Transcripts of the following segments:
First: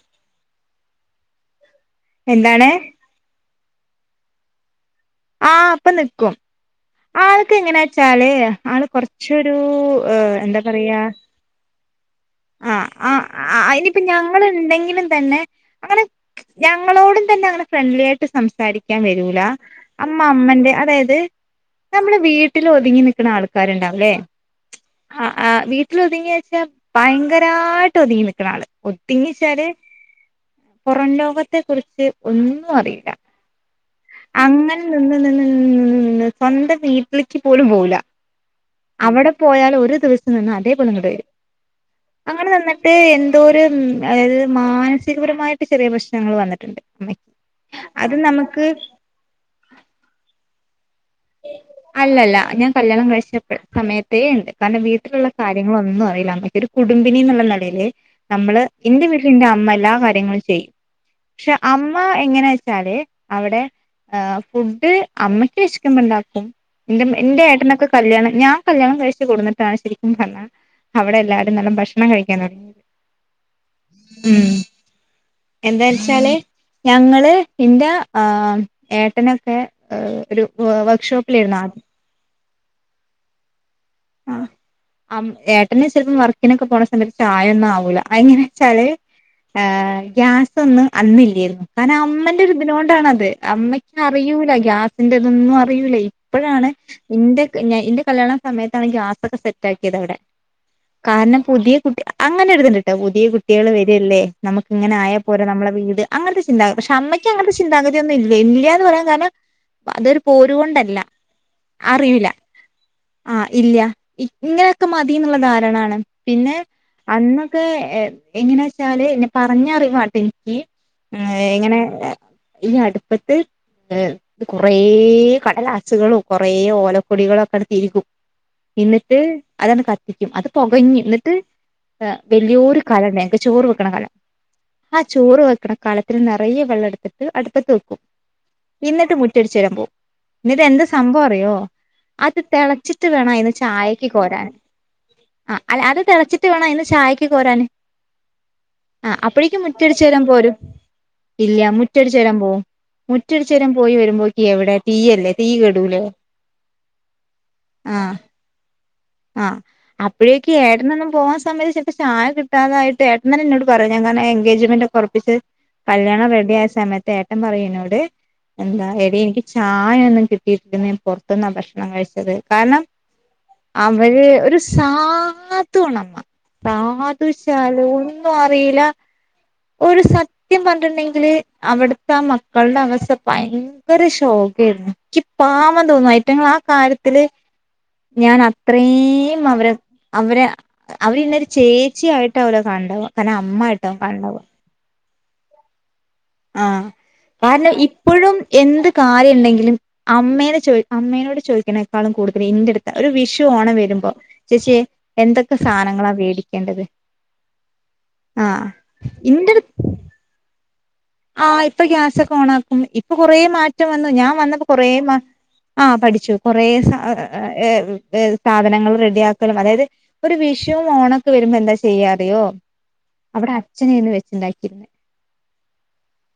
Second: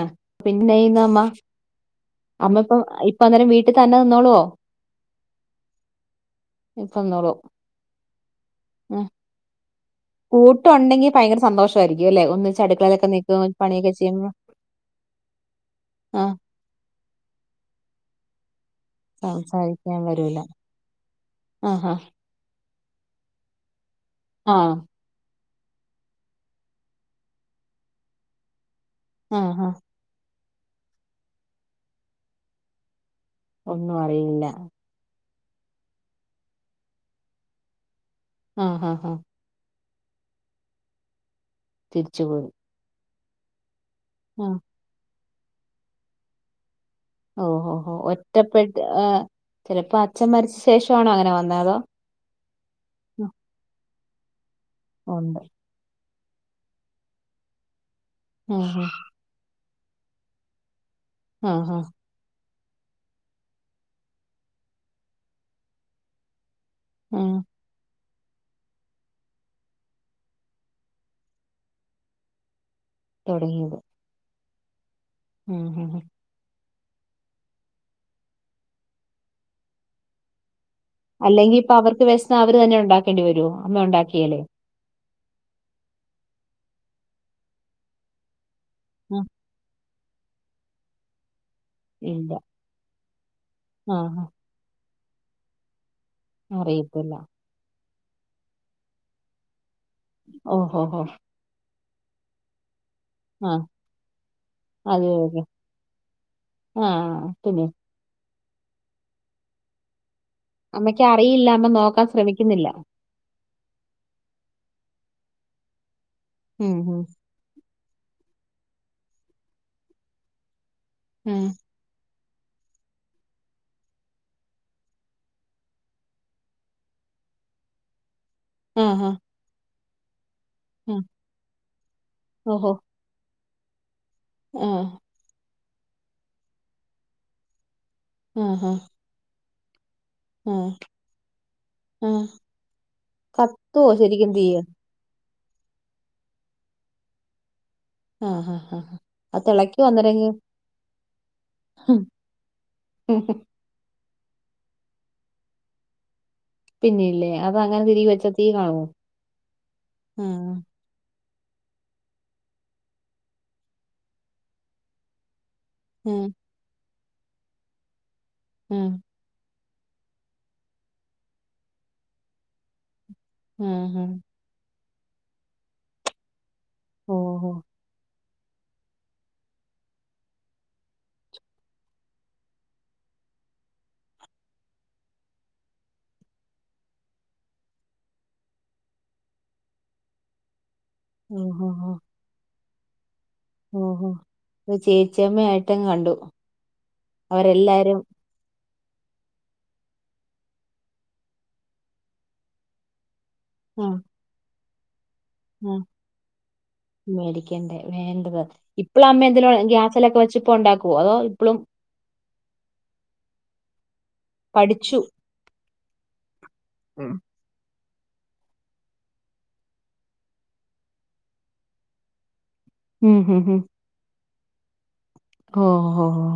അ [unintelligible] അമ്മ അമ്മ എന്താണ് ഇപ്പൊ ഇപ്പ അങ്ങനെ വീട്ട് തന്നെ ന്നോളോ ആ പ്പൊ നിക്കും ഇപ്പ നിന്നോളും ആൾക്കെങ്ങനെ ച്ചാല് ആള് ആഹ് കൊർച്ചൊരു എ എന്താ പറയാ കൂട്ടുണ്ടെങ്കി ഭയങ്കര സന്തോഷമായിരിക്കും അല്ലെ ഒന്നിച്ച് അ അടുക്കളയിലൊക്കെ അ നിക്കും ആ പണിയൊക്കെ അയ്നിപ്പൊ ചെയ്യുമ്പോ ഞങ്ങള് ണ്ടെങ്കിലും തന്നെ അങ്ങനെ ആഹ് ഞങ്ങളോടും തന്നെ അങ്ങനെ ഫ്രണ്ട്ലി ആയി റ്റ് സംസാരിക്കാൻ വരൂല സംസാരിക്കാൻ അമ്മ വരൂല അമ്മന്റെ അതായത് ആഹ് ആഹ് നമ്മള് വീ ട്ടിൽ ഒതുങ്ങി നിക്ക്ണ ആൾക്കാര്ണ്ടാവുലേ ആഹ് അ ആ വീട്ടിൽ ഒതുങ്ങിയ ച്ചാ ഭയങ്കരായ്ട്ട് ഒതുങ്ങി നിക്ക്ണ ആള് [unintelligible] ആഹ് ച്ചാല് ആഹ് പുറം ലോകത്തെ കുറിച്ച് ഒന്നു അറീല ഒന്നു അറിയില്ല ഉം സ്വന്തം വീട്ടിൽക്ക് പോലും പോവൂല ആഹ് ആഹ് ആഹ് അവടെ പോയാല് ഒര് [unintelligible] അതേപോലെ ങ്ങട്ട് വരും തിരിച്ചു പോയി അങ്ങനെ നിന്നിട്ട് എന്തോര് ഉം അതായത് ആഹ് മാനസികപരമായിട്ട് ചെറിയ പ്രശ്നങ്ങൾ വന്നിട്ട്ണ്ട് ഓ ഹൊ ഹൊ ഒറ്റപ്പെട്ട് ആ ചിലപ്പോ അച്ഛൻ മരിച്ച് അല്ലല്ല ഞാൻ കല്യാണം ആ, കഴിച്ച പെ സമയത്തേ ണ്ട് കാരണം വീട്ടിലുള്ള ഉണ്ട് കാര്യങ്ങള ഒന്നും അറീല്ല അമ്മക്ക് ഒരു കുടുംബിനി ന്ന്ള്ള നെലയില് നമ്മള് ആഹ് ഇന്റെ വീട്ടിൽ ഇന്റെ അമ്മ എല്ലാ കാര്യങ്ങളും ചെയ്യും പക്ഷെ ആഹ് ആഹ് അമ്മ എങ്ങനൊ ച്ചാൽ അവടെ എ ഫുഡ് അമ്മയ്ക്ക് ഷ്ക്കുമ്പോ ണ്ടാക്കും ഇന്റ ആഹ് ഇന്റെ ഏട്ടനൊക്കെ കല്യാണം ഞാൻ കല്യാണം കഴിച്ച് കൊട്ന്ന്ട്ടാണ് ശരിക്കും പറഞ്ഞ അവിടെ എല്ലാരും നല്ല ഭക്ഷണം കഴിക്കാൻ തുടങ്ങിയത് തുടങ്ങിയത് ഉം ഉം എന്താ ഉം ഉം. വെച്ചാല് ഞങ്ങള് ഇന്റെ ആ ഏട്ടനൊക്കെ ഒരു അല്ലെങ്കി വർക്ക്ഷോപ്പിലായിരുന്നു ഇപ്പൊ ആദ്യം അവർക്ക് വെസ്ന്ന അവര് തന്നെ ഉണ്ടാക്കേണ്ടി വരുവോ അമ്മ ആ ഉണ്ടാക്കിയല്ലേ അം ഏട്ടന് ചെൽപ്പം വർക്കിനൊക്കെ പോണ സമയത്ത് ചായൊന്നും ആവൂല അങ്ങനെ ചെലര് ആ ഗ്യാസ് ഒന്നും അന്നില്ലേര്ന്നു കാരണം ഇല്ല അമ്മന്റൊരു ഇതിനൊണ്ടാണ് അ അമ്മയ്ക്ക് ആഹ് അറിയൂല ഗ്യാസിന്റെ ഇതൊന്നും അറിയൂല്ല ഇപ്പോഴാണ് അറിയത്തില്ല ഇന്റെ ഞ ഇന്റെ കല്യാണം സമയത്താണ് ഗ്യാസൊക്കെ സെറ്റ് ആക്കിയത് അവിടെ ഓഹോ ഹോ കാരണം പുതിയ കുട്ടി അങ്ങനെ ഒര്ത്ണ്ട് ട്ട പുതിയ ആഹ് കുട്ടികൾ വരല്ലേ നമുക്ക് ഇങ്ങനെ അത് ആയാ ഓക്കെ പോലെ നമ്മെ വീട് അങ്ങനത്തെ ചിന്താ പക്ഷെ അമ്മയ്ക്ക് ആഹ് അങ്ങൻത്തെ പിന്നെ ചിന്താഗതിയൊന്നും വല്ല്യാന്ന് പറയാൻ കാരണം അതൊരു പോരുകൊണ്ടല്ല അമ്മയ്ക്ക് അറിയില്ല അമ്മ നോക്കാൻ അറിയൂല ശ്രമിക്കുന്നില്ല ആ ഇല്ല ഇങ്ങനെയൊക്കെ മതി ന്നുള്ള ധാരാണാണ് പിന്നെ ഉം ഉം അന്നൊക്കെ എ എങ്ങനെ വെച്ചാല് എന്നെ പറഞ്ഞറിവാട്ടെ എനിക്ക് ഉം ഏ എങ്ങനെ ഇനി അടുപ്പത്ത് എ ഇത് കുറേ കടലാസുകളും കൊറേ ഓലക്കൊടികളൊക്കെ തിരികും ആഹ് ആഹ് എന്നിട്ട് അതാണ് ക ക്കും അത് പുകഞ്ഞ് ആഹ് ന്നിട്ട് ഓഹോ വല്യോരു കല [unintelligible] ചോറ് വെക്ക്ണ കല ആഹ് അ ചോറ് വെക്കണം കളത്തി നിറയെ വെള്ളം എടുത്തിട്ട് അടുപ്പത്ത് വെക്കും അ ആ റ്റട്ചേരാൻ പോവും ഇന്നട്ട എന്ത സംഭവം അറിയോ ആഹ് അത് തെള് ട്ട് വേണ അയ്ന്ന് കത്തുവോ ചായക്ക് ശരിക്കും കോരാൻ തീയ് അ അല്ല അത് തെളച്ചിട്ട് വേണം അയ്ന്ന് ചായക്ക് കോരാന് അ ഹ അ അപ്പഴേക്കും മുറ്റ അടിച്ചേരാൻ പോരും ഇല്ല മുറ്റടിച്ചേരാൻ പോവും മുറ്റടിച്ചേരാൻ പോയി വരുമ്പോ എവിടെ തീയല്ലേ തീ കെടൂലെ പിന്നില്ലേ അത അങ്ങനെ തിരി വെച്ച തീ കാണോ ആ അപ്പൊഴൊക്കെ ഏട്ടനൊ പോവാൻ സമയത്ത് ചെൽപ്പോ ചായ കിട്ടാതായിട്ട് ഏട്ടനന്നെ ന്നോട് പറിം ഞാങ്ങനെ എൻഗേജ്മെന്റൊകെ ഒർപ്പിച്ച് ആഹ് കല്യാണം റെഡി ആയ സമയത്ത് ഏട്ടം പറയുംനോട് എന്താ ആഹ് എടി എനിക്ക് ചായ ഒന്നും കിട്ടിയിട്ടരിക്കുന്ന ഞാൻ പൊർത്തുന്നാ ഭക്ഷണം കഴിച്ചത് കാരണം ആഹ് ആഹ് അവര് ഒരു സാധുവണമ്മ ഓഹോ സാധുശാലും ന്നും അറീല ഒരു സത്യം പറഞ്ഞിട്ടുണ്ടെങ്കില് അവിടുത്തെ ആ മക്കളുടെ അവസ്ഥ ഭയങ്കര ശോകാണ് ഓ എനിക്ക് പാവം തോന്നുന്നു അയ്റ്റങ്ങ ആ കാര്യത്തില് ഞാൻ അത്രയും അവരെ അവരെ അവര് ഇന്നൊരു ഓഹോ ഹോ ചേച്ചിയിട്ട് അവര് എന്നെ കാണുന്നത് കനെ അമ്മായിട്ടോ കാണുന്നത് ച്ചമയ ഐട്ടം കണ്ടു ആഹ കാരണം അവരെല്ലാരും ഇപ്പോഴും എന്ത് കാര്യം ഉണ്ടെങ്കിലും അമ്മേ ചോദ അമ്മേയോട് ചോദിക്കതിനേക്കളും കൂടുതൽ ഇനെടുത്ത ഒരു വി ച ഓണം ആഹ് വരുമ്പോ ചേച്ചി എന്തൊക്കെ സാധനങ്ങളാ വേടിക്കേണ്ടത് മേടിക്കേണ്ടേ വേണ്ടത് ആഹ് ഇപ്പോഴും അമ്മ ഇന്റെടു എന്തെലും ഗ്യാസിലൊക്കെ വെച്ചപ്പോ ഉണ്ടാക്കും ആഹ് ഇപ്പൊ ഗ്യാസൊക്കെ ഓണക്കും ആക്കും ഇപ്പൊ കൊറ മാറ്റം വന്നു ഞാൻ വന്നപ്പോ കൊറ പഠിച്ചു ആ പഠിച്ചു കൊറ ഏ ഉം സ്ഥാപനങ്ങൾ റെഡിയ ആക്കലും അതായത് ഒരു വിഷുവും ഓണൊക്കെ വരുമ്പോ എന്താ ചെയ്യാറിയോ ഉം അവിടെ അച്ഛനന്ന് വെച്ചുണ്ടാക്കിരന്ന് ഓഹ് ഓഹ്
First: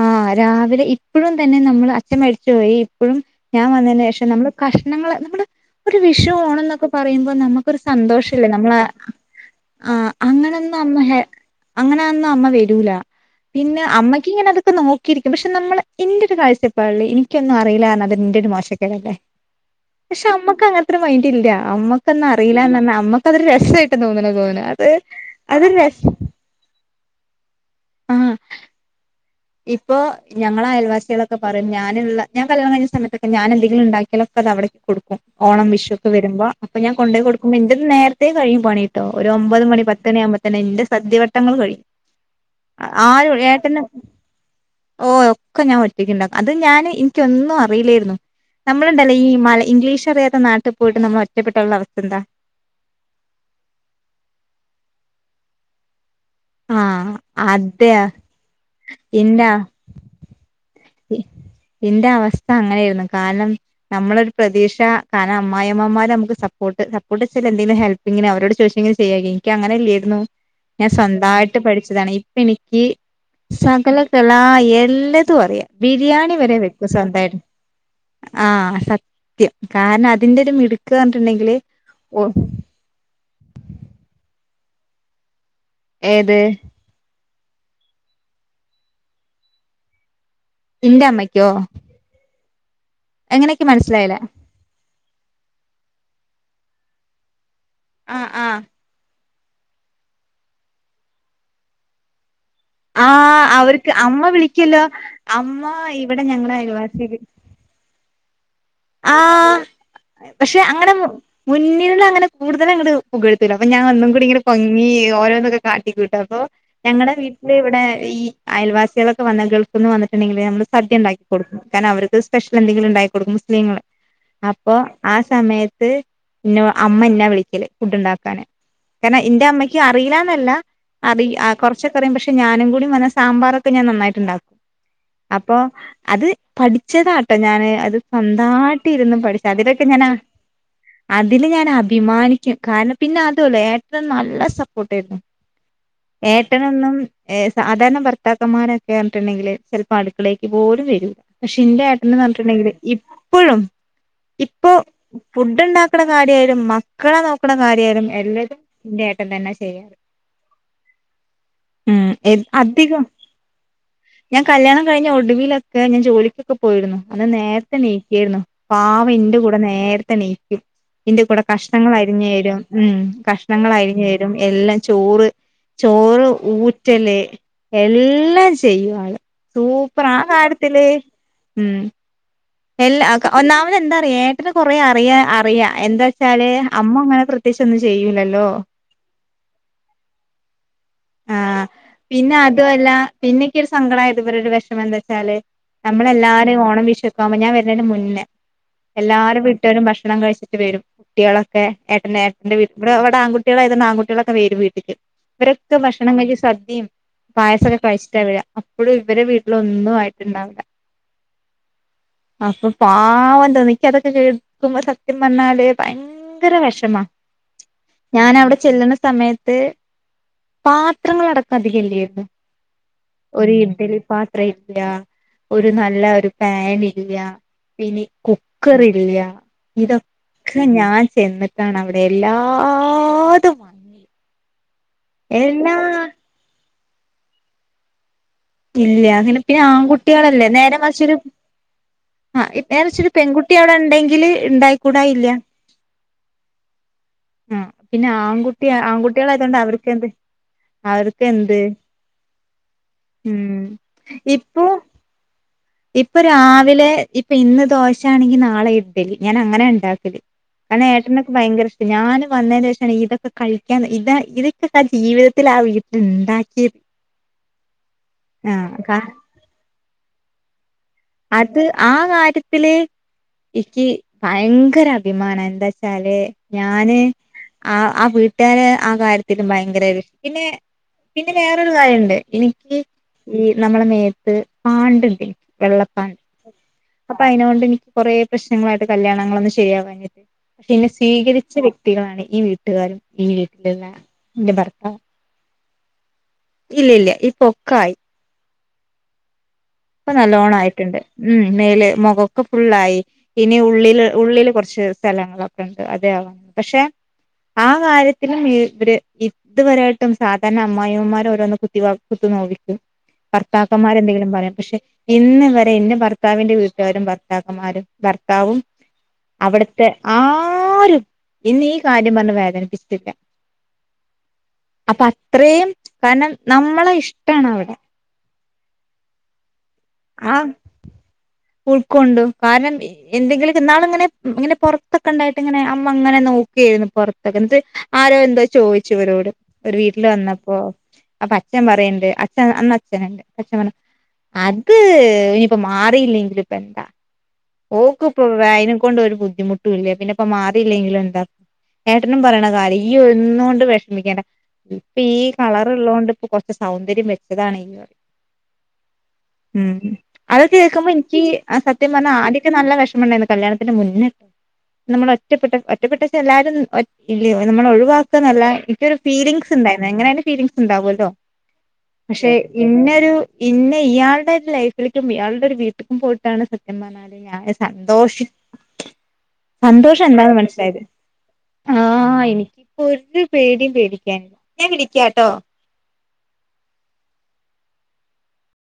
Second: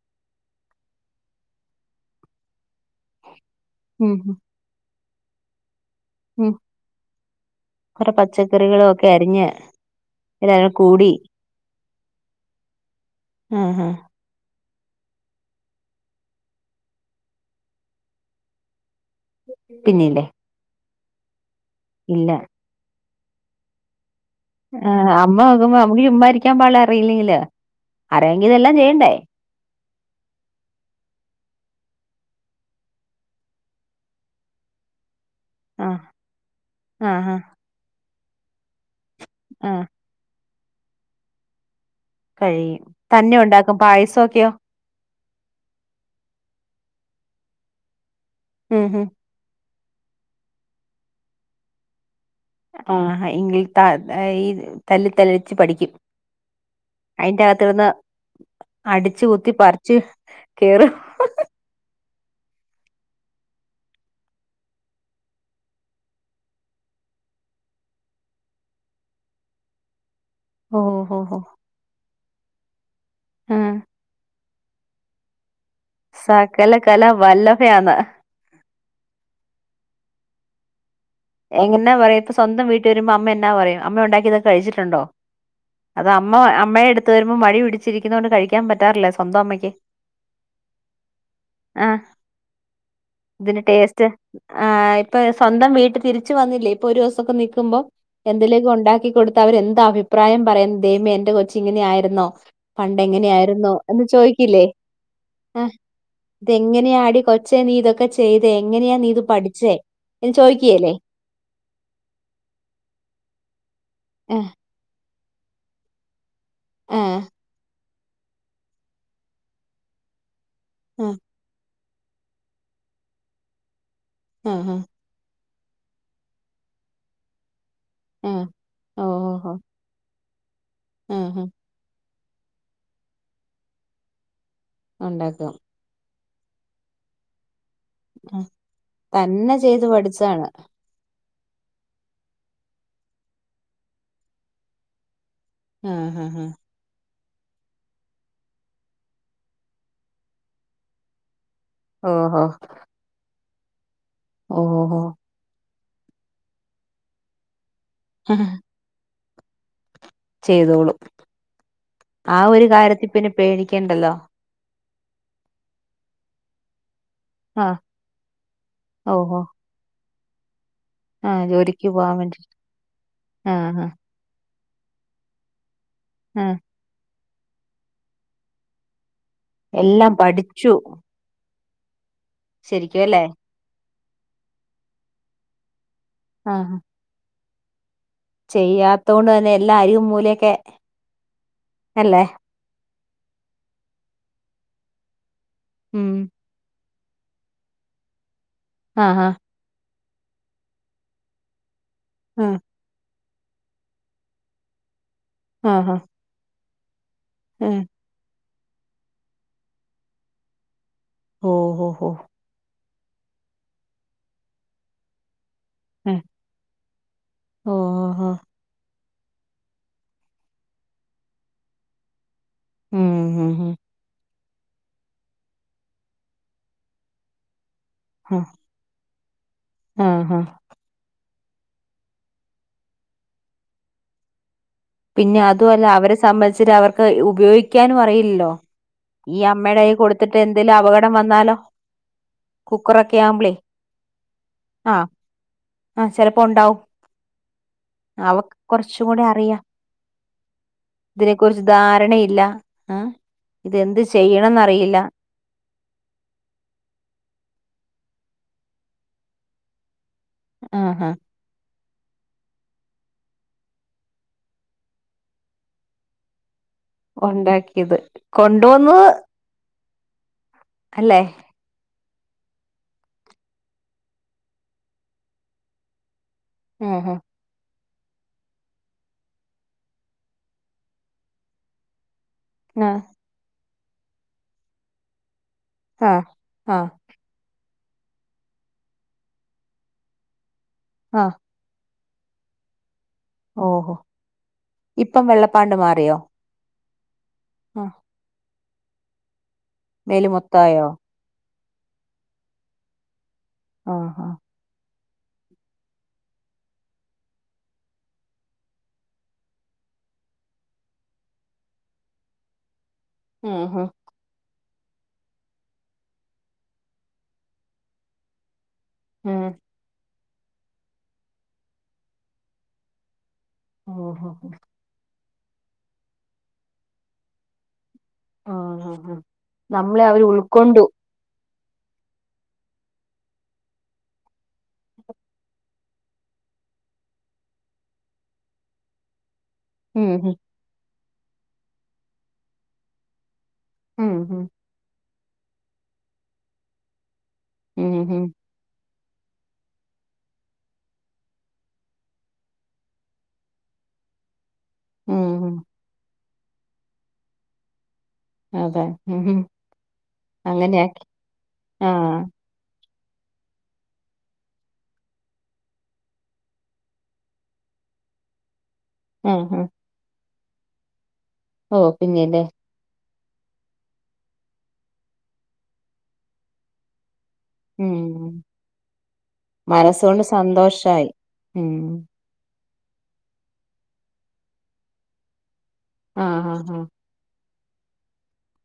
ആ രാവിലെ ഇപ്പഴും തന്നെ നമ്മള് അച്ഛൻ മരിച്ചു പോയി ഇപ്പഴും ഞാൻ വന്നതിനു ഉം ശേഷം ഉം നമ്മള് കഷ് നിങ്ങള് നമ്മള് ഒരു വിഷു ഉം ഓണന്നൊക്കെ പറയുമ്പോ നമുക്കൊരു കൊറെ സന്തോഷല്ലേ നമ്മള പച്ചക്കറികളും ഒക്കെ അരിഞ്ഞ് ആ എല്ലാരും അങ്ങനൊന്നു അമ്മ കൂടി ഹെ അങ്ങനൊന്നും അമ്മ വരൂല പിന്നെ ആഹ് ആഹ് അമ്മക്ക് ഇങ്ങനെട ഒക്ക നോക്കിരിക്കും പക്ഷെ നമ്മള് ഇന്റൊരു കാഴ്ചപ്പാടില് ഇനിക്കൊന്നും അറിയിലറഞ്ഞാല് ന്റൊരു മോശ ല്ല പിന്നില്ലേ പശേ അമ്മക്ക് അങ്ങൻത്തെര് മൈന്ഡ് ഇല്ല അമ്മക്കൊന്നും ഇല്ല അറീല്ലാന്ന് ന്നർഞ്ഞാ അമ്മ ത്തതൊരു രസായിട്ട് തോന്നുണു ആഹ് അമ്മ നോക്കുമ്പോ നമ്മക്ക് ചുമ്മാ ഇരിക്കാൻ പാടില്ല അറിയില്ലെങ്കില് ആഹ് അറിയാങ്കിൽ ഇതെല്ലാം ചെയ്യണ്ടേ ഇപ്പൊ ഞങ്ങളെ അയൽവാസികളൊക്കെ പറയും ഞാനുള്ള ഞാൻ കല്യാണം കഴിഞ്ഞ സമയത്തൊക്കെ ഞാൻ എന്തെങ്കിലും ഉണ്ടാക്കിയാലൊ പ്പൊതവിടെ ക്കൊടുക്കും ഓണം വിഷു ആഹ് ഒക്കെ വരുമ്പോ അപ്പൊ ഞാൻ ആഹ് കൊണ്ടേ ആഹ് കൊടുക്കുമ്പോ ന്റെത് നേരത്തെ കഴിയും പണി ട്ടോ ഒരു ഒമ്പത് മണി ആഹ് പത്തണി ആകുമ്പത്തന്നെ ന്റെ സദ്യവട്ടങ്ങള് കഴിയും കഴിയും തന്നെ ആരും ഒണ്ടാക്കും ഏട്ടന് പായസൊക്കെയോ ഓഹ് ഒക്കെ ഞാൻ ഒറ്റക്കിണ്ടാക്കും. അത് ഞാന് ഇൻക്ക് ഒന്നും അറിയില്ലായ്രുന്നു. ഉം ഉം നമ്മള്ണ്ടല്ലോ ഈ മല ഇംഗ്ലീഷ് അറിയാത്ത നാട്ടിപ്പോയിട്ട് നമ്മളൊറ്റപ്പെട്ടാലുള്ള അവസ്ഥ എന്താ ആഹ് ഈ ത ഈ തല്ലിത്തല്ലിച്ച് പഠിക്കും ആ അയിന്റെ അകത്തിരുന്ന് അതെ അടിച്ചു കുത്തി പറിച്ച് കേറ് ത്യം ഇന്റെ അവസ് അങ്ങനെയായിരുന്നു കാരണം നമ്മളൊരു പ്രതീക്ഷ കാരണം അമ്മായിമ്മമാരെ നമുക്ക് സപ്പോട്ട് സപ്പോട്ട് പ്പെന്തെങ്കിലും ഹെൽപ്പിങ്ങിന് അവരോട് ചോദിച്ചങ്ങ് ചെയ്യായ്ക എനിക്കങ്ങനെല്ലായിരുന്നു ഞാൻ ഓഹോഹോ സ്വന്തായിട്ട് പഠിച്ചതാണ് ഇപ്പനിക്ക് ആഹ് സകലകലാ എല് സകലതും അറിയാം ബിരിയാണി വരെ സകല വെക്കും കല സ്വന്തായിട്ട് വല്ലഭയാന്ന് ആഹ് സ ക്ക് കാരണം അതിന്റെ ഒരു മിടു എങ്ങനാ പറയും പ്പൊ സ്വന്തം വീട്ട് വരുമ്പോ അമ്മ എന്നാ പറയും അമ്മ ഒണ്ടാക്കിതൊക്കെ കഴിച്ചിട്ടുണ്ടോ? അത് ഏത് അമ്മ അമ്മയെടുത്തുതരും മ്മ് മടി പിടിച്ചിരിക്കുന്നോണ്ട് കഴിക്കാൻ പറ്റാറില്ല സ്വന്തം അമ്മയ്ക്ക് ഇന്റെമ്മക്കോ ആഹ് ഇതിന്റെ ടേസ്റ്റ് ആഹ് ഇപ്പൊ സ്വന്തം വീട്ട് തിരിച്ച് വന്നില്ലേ ഇപ്പൊ ഒരോസൊക്കെ നി ക്കുമ്പൊ ആഹ് ആഹ് എന്തേലൊക്കെ ഒണ്ടാക്കി കൊടു ത്തവരെന്താ അഭിപ്രായം പറയും ദൈവമേ എന്റെ കൊച്ച് ഇങ്ങനെ ആയിരുന്നോ? ആഹ് പണ്ടെങ്ങെനെയായിരുന്നോ അവർക്ക് എന്ന് അമ്മ ചോയിക്കില്ലേ വിളിക്കല്ലോ എ അമ്മ ഇവിടെ ഞങ്ങളെ ഇതെങ്ങനെയാടി അയൽവാസില് കൊച്ചേ നീ ഇതൊക്കെ ചെയ്ത് എങ്ങനെയാ നീ ഇത് ആഹ് പഠിച്ചേ എന്ന് ചോയ്ക്കേല്ലേ മുന്നിലുള്ളങ്ങനെ കൂടുതലങ്ങ്ട് പുകഴ്ത്തൂല അപ്പൊ ഞാൻ ഒന്നും കൂടി ആ ഇങ്ങനെ പൊങ്ങി ഓരോന്നൊക്കെ കാട്ടിക്കൂട്ടും അപ്പൊ ഞങ്ങടെ ആഹ് വീട്ടില് ഇവടെ ഈ അയൽവാസികളൊക്കെ വന്ന ഗൾഫ്ന്ന് വന്നിട്ടുണ്ടെങ്കില് നമ്മള് സദ്യ ആഹ് ഇണ്ടാക്കി കൊട്ക്കും. കാരണം അവർക്ക് സ്പെഷ്യൽ എന്തെങ്കിലും ഉണ്ടാക്കി കൊടുക്കും മുസ്ലീങ്ങള് ആഹ് അപ്പൊ ആഹ് ആ സമയ ത് ഇന്നൊ അമ്മ ന്നെ വിളിക്കല് ഫുഡ് ഉണ്ടാക്കാന് ആഹ് ഓഹ് കാരണം ഇന്റെ ഓഹോ അമ്മയ്ക്ക് അറിയില അല്ല അറി ആഹ് അ കുറച്ചൊക്കറിയും പക്ഷെ ഞാനും കൂടി വന്ന സാമ്പാറൊക്കെ ഞാനന്നായിട്ട് ണ്ടാക്കും ഉണ്ടാക്കും അപ്പൊ അത് പഠിച്ചതാട്ടോ ഞാന് അ ആ, സ്വന്തായ്ട്ടിരുന്നു പഠിച്ച തന്നെ അതിലൊക്കെ ചെയ്ത് ഞാനാ പഠിച്ചാണ് അതില് ഞാൻ അഭിമാനിക്കും കാരണം പിന്നെ അതുവല്ല ഏട്ടനും നല്ല സപ്പോർട്ടായിരുന്നു ആഹ് ആഹ് ഏട്ടനൊന്നും ഏഹ് സാധാരണ ഭർത്താക്കന്മാരൊക്കെ അർഞ്ഞിട്ടുണ്ടെങ്കില് ചെൽപ്പോ അട്ക്കളേക്ക് പോലും വരു പശേ ഇന്റെ ഏട്ടനെന്ന് ഓഹോ അർഞ്ഞിട്ടുണ്ടെങ്കില് ഇപ്പോഴും ഇപ്പൊ ഓഹോ ഫുഡ് ഉണ്ടാക്കണ കാര്യയാലും മക്കളെ നോക്കണ കാര്യയാലും എല്ലതും ഇന്റെ എട്ടൻ തന്നെ ചെയ്യാല് ചെയ്തോളും ആ ഉം ഒരു അധികം കാര്യത്തിൽ പിന്നെ പേടിക്കേണ്ടല്ലോ ഞാൻ കല്യാണം കഴിഞ്ഞ ഒടുവിലൊക്കെ ഞാ ജോലിക്കൊക്കെ പോയിരുന്നു അന്നെ ആഹ് നീക്കിരുന്നു പാവ ഇന്റെ ഓഹോ കൂടെ നേരത്തെ നീക്കും ഇന്റെ കൂടെ ആഹ് ജോലിക്ക് കഷ്ണങ്ങൾ പോവാൻ വേണ്ടി അരിഞ്ഞെരും ഉം കഷ്ണങ്ങൾ ആഹ് അരിഞ്ഞെരും എല്ലാം ചോറ് ചോറ് ആഹ് ഊറ്റല് എല്ലാം ചെയ്യും ആൾ സൂപ്പർ എല്ലാം ആ പഠിച്ചു കാര്യത്തിൽ ഉം ശരിക്കും എല്ലാ അല്ലേ ഒന്നാമത് എന്താ അറിയ ഏട്ടന് കൊറെ അറിയാ അറിയ എന്താ ച്ചാൽ അമ്മ അങ്ങനെ പ്രേത്തേകിച്ചോന്നും ചെ ചെയ്യാത്തോണ്ട് തന്നെ എല്ലാ അരികും മൂലയൊക്കെ ആ അല്ലേ പിന്നെ അതു വല്ല പിന്നെ ഇക്ക് ഒരു സങ്കട ആയത് ഇവരുടെ വെഷമം എന്താ വെച്ചാല് ഉം നമ്മളെല്ലാരും ഓണം വിഷു ഒക്കെ അവുമ്പോ ഞാൻ വെര്ണെയിന്റെ മുന്നേ ആഹ് എല്ലാരും വീട്ടെരും ഭക്ഷ ഭക്ഷണം കഴിച്ചിട്ട് വരും കുട്ടികളൊക്കെ ഏ ഏട്ടന്റെ ആഹ് വീട് ഇവിടെവിടെട്ട ആണ്. കുട്ടികളായത് ആൺകുട്ടികളൊക്കെ വരും വീട്ടിക്ക് ഇവരൊക്കെ ആഹ് ഭക്ഷണം വഴിയ സദ്യയും പായസക്കെ ആഹ് കഴിച്ചിട്ട്ണ വര അപ്പഴും ഇവടെ വീട്ടില ഒന്നും ആയിട്ട്ണ്ടാവില്ല. ഓ ഹോ ഹോ പാവം ഇണ്ട്ന്നെ ഇക്ക് അതൊക്കെ കേൾക്കുമ്പോ സത്യം പർണാൽ ഓഹ് ഭയങ്കര വിഷമാ ഓഹോ ഞാനവിടെ ചെല്ലണ സമയത്ത് പാത്രങ്ങൾ അടക്കം അതിൽ ഇല്ലേര്ന്ന് ഉം ഒര് ഉം ഉം ഇഡ്ലി പത്രം [unintelligible] ഇല്ല ഒരു നല്ല ഒരു പാൻ ഇുക പിന്നെ ആഹ് കുക്കർ ഇല്ല ആഹ് ഇതൊക്കെ ഞാൻ ചെന്നിട്ടാണ് അവ്ടെ എല്ലാതും വാങ്ങി പിന്നെ അതുവല്ല അവരെ സംബന്ധിച്ചിട്ട് അവർക്ക് ഉപയോഗിക്കാനും അറി ല്ലോ ഇല്ല അങ്ങനെ ഈ പിന്നെ അമ്മെടെ കയ്യി കൊട്ത്ത്ട്ട് എന്തേലും അപകടം വന്നാലോ ആഹച്ചരു കുക്കറൊക്കെ ആവുമ്പളേ പെൺകുട്ടി അവിടെ ഉണ്ടെങ്കില് ഇണ്ടായിക്കൂടാ. ഇല്ല. ആ ചെലപ്പോ ഒണ്ടാവും ആ പിന്നെ അവക്ക് ആൺകുട്ടി കൊറച്ച് കൂടെ ആൺകുട്ടികളായതുകൊണ്ട് അറിയാം അവർക്ക് എന്ത് അവർക്ക് ഇതിനെ എന്ത് കുുറിച്ച് ധാരണയില്ല. ആ ഉം ഇത് എന്ത് ചെയ്യണംന്ന് അറിയില്ല ഇപ്പ രാവിലെ ഇപ്പ ഇന്ന് ദോശ ആണെങ്കി നാളെ ഇഡ്ലി ഞാൻ അങ്ങനെ ഇണ്ടാക്കൽ അയിന് ആഹ് ആഹ് ഏട്ടനൊക്കെ ഭയങ്കര ഇഷ് ഞാൻ വന്നെന്റെ ശേഷം ആണ് ഇതൊക്കെ കയ്ക്കാൻ ഇതാ ഇതൊക്കെ [unintelligible] ജീവിതത്തിൽ ആ വീട്ടിൽ ഇണ്ടാക്കിയെ ഉണ്ടാക്കിയത് ആ കൊണ്ടുവന്നത് അല്ലേ അത് ആ കാര്യത്തില് എക്ക് ഭയങ്കര അഭിമാനം എന്താ ച്ചാല് ഞാന് ആഹ് ആ ആ വീട്ടാരെ ആ കാര്യത്തിലും ഭയങ്കര ഒരു പിന്നെ പിന്നെ വേറൊരു കാര്യം ഇണ്ട് ആ നമ്മടെ മേത്ത് പാണ്ട് ഇണ്ട് വെള്ളപ്പാണ്ട് ആഹ് ആഹ് അപ്പ അയിനോണ്ട് എനി കുറേ പ്രശ്നങ്ങളായിട്ട് കല്യാണങ്ങളൊന്നും. ശെരിയാവൂണില്ല. പക്ഷെ എന്നെ ആഹ് സ്വീകരിച്ച വ്യക് കുട്ടികളാണ് ഈ വീട്ടുകാരും ഈ വീട്ടിലുള്ള എന്റെ ഭർത്താവ് പണ്ട് മാറിയോ? ഇല്ല ഇല്ല ഇപ്പൊക്കെ ആഹ് ആയി ഇപ്പ മേല് നല്ലോണം ആയിട്ട് മൊത്തായോ ഇണ്ട് ഉം മേല് മൊഖൊക്കെ ഫുള്ളായി ക്കിനി ഉള്ളിൽ ആഹ് ഉള്ളിൽ കൊർച്ച് സ്ഥലങ്ങളൊക്കെ ഇണ്ട് അതെ അവോ പക്ഷെ ആ കാര്യത്തിലും ഈ ഇവര് ഇത് വെരായിട്ടും സാധാരണ അമ്മായിമ്മമാര് ഓരോന്ന് കുത്തിവാക്ക് കുത്തു നോവിക്കും ആഹ് ആഹ് ഭർത്താക്കന്മാര് എന്തെങ്കിലും പറിം പക്ഷെ ഇന്ന് വരെ ഇന്ന ഭർത്താവിന്റെ വീട്ടുകാരും ഭർത്താക്കന്മാരും ഭർത്താവും ആഹ് അവിടുത്തെ ആരും ഇന്ന് ഈ കാര്യം പറഞ്ഞ് വേദനിപ്പിച്ചിട്ടില്ല. ഓ ഹോ ഹോ ഇത്രെയം കാരണം നമ്മളെ ഇഷ്ടാണ് അവ്ടെ ആ ആ അ നമ്മളെ അവര് ആ ഉൾക്കൊണ്ടു ഉൾക്കൊണ്ടു കാരണം എന്തെങ്കിലും ഇന്നാൾ ഇങ്ങനെ ഇങ്ങനെ പൊർത്തൊക്കെ ഇണ്ടായിട്ട് ഇങ്ങനെ അമ്മ അങ്ങനെ നോ കുക്ക് ചെയ്യാര്ന്നു പൊർത്തൊക്കെ ഇന്നട്ട് ആരോ എന്തോ ചോയിച്ചു ഇവരോട് ഒരു വീട്ടില് ഉം ഉം വന്നപ്പോ അപ്പ അച്ഛൻ പറിയിണ്ട് അച്ഛൻ അന്ന് അച്ചൻ ഇണ്ട് ഉം ഉം അത് ഇനിപ്പൊ മാറിയില്ലെങ്കിപ്പാ എന്താ ഉം ഓക്ക് ഉം ഇപ്പം വയനേക്കൊണ്ടൊരു ബുദ്ധിമുട്ടും ഇല്ലേ പിന്നെ ഇപ്പ മാറിയില്ലെങ്കിലും എന്താ ഏട്ടനും പറയണ കാര്യം ഈ ഒന്നുകൊണ്ട് വിഷമിക്കേണ്ട ഇപ്പീ ഉം ഉം കളറുള്ളതോണ്ടിപ്പം കൊറച്ചു സൗന്ദര്യം വെച്ചതാണ് ഈ പ ഉം ഉം അതു കേക്കുമ്പം അങ്ങനെയാക്കി എനിക്ക് ആ സത്യം പറഞ്ഞ ആദിക്കെ നല്ല നല്ല വിഷമമുണ്ടാരുന്നു കല്യാണത്തിന്റെ മുന്നേ നമ്മൾ ഒറ്റപ്പെട്ട ഒറ്റപ്പെട്ടെച്ചാ എല്ലാരും ഇല്ലിയോ നമ്മൾ ഒഴിവാക്കാന്നല്ല ഒക്കൊരു ആ ഫീലിംഗസ് ആ ഉണ്ടായിരുന്നു എങ്ങനാലും ഫീലിംഗസ് ഉണ്ടാവുമല്ലോ ഓ പക്ഷെ പിന്നെല്ലേ ഇന്നൊരു ഇന്നെ ഇയാളുടെ ഒരു ലൈഫിലേക്കും ഇയാളുടെ ഒരു വീട്ടക്കും പോയിട്ടാണ് സത്യം പറഞ്ഞാ ഞാനെ ഉം സന്തോഷിച്ചു സന്തോഷം മനസ്സുകൊണ്ട് എന്താന്ന് മനസ്സിലായത് സന്തോഷായി ഉം ആ എനിക്ക് ഒരു പേടിയും പേടിക്കാനില്ല ഞാൻ വിളിക്കാട്ടോ ആ അ അ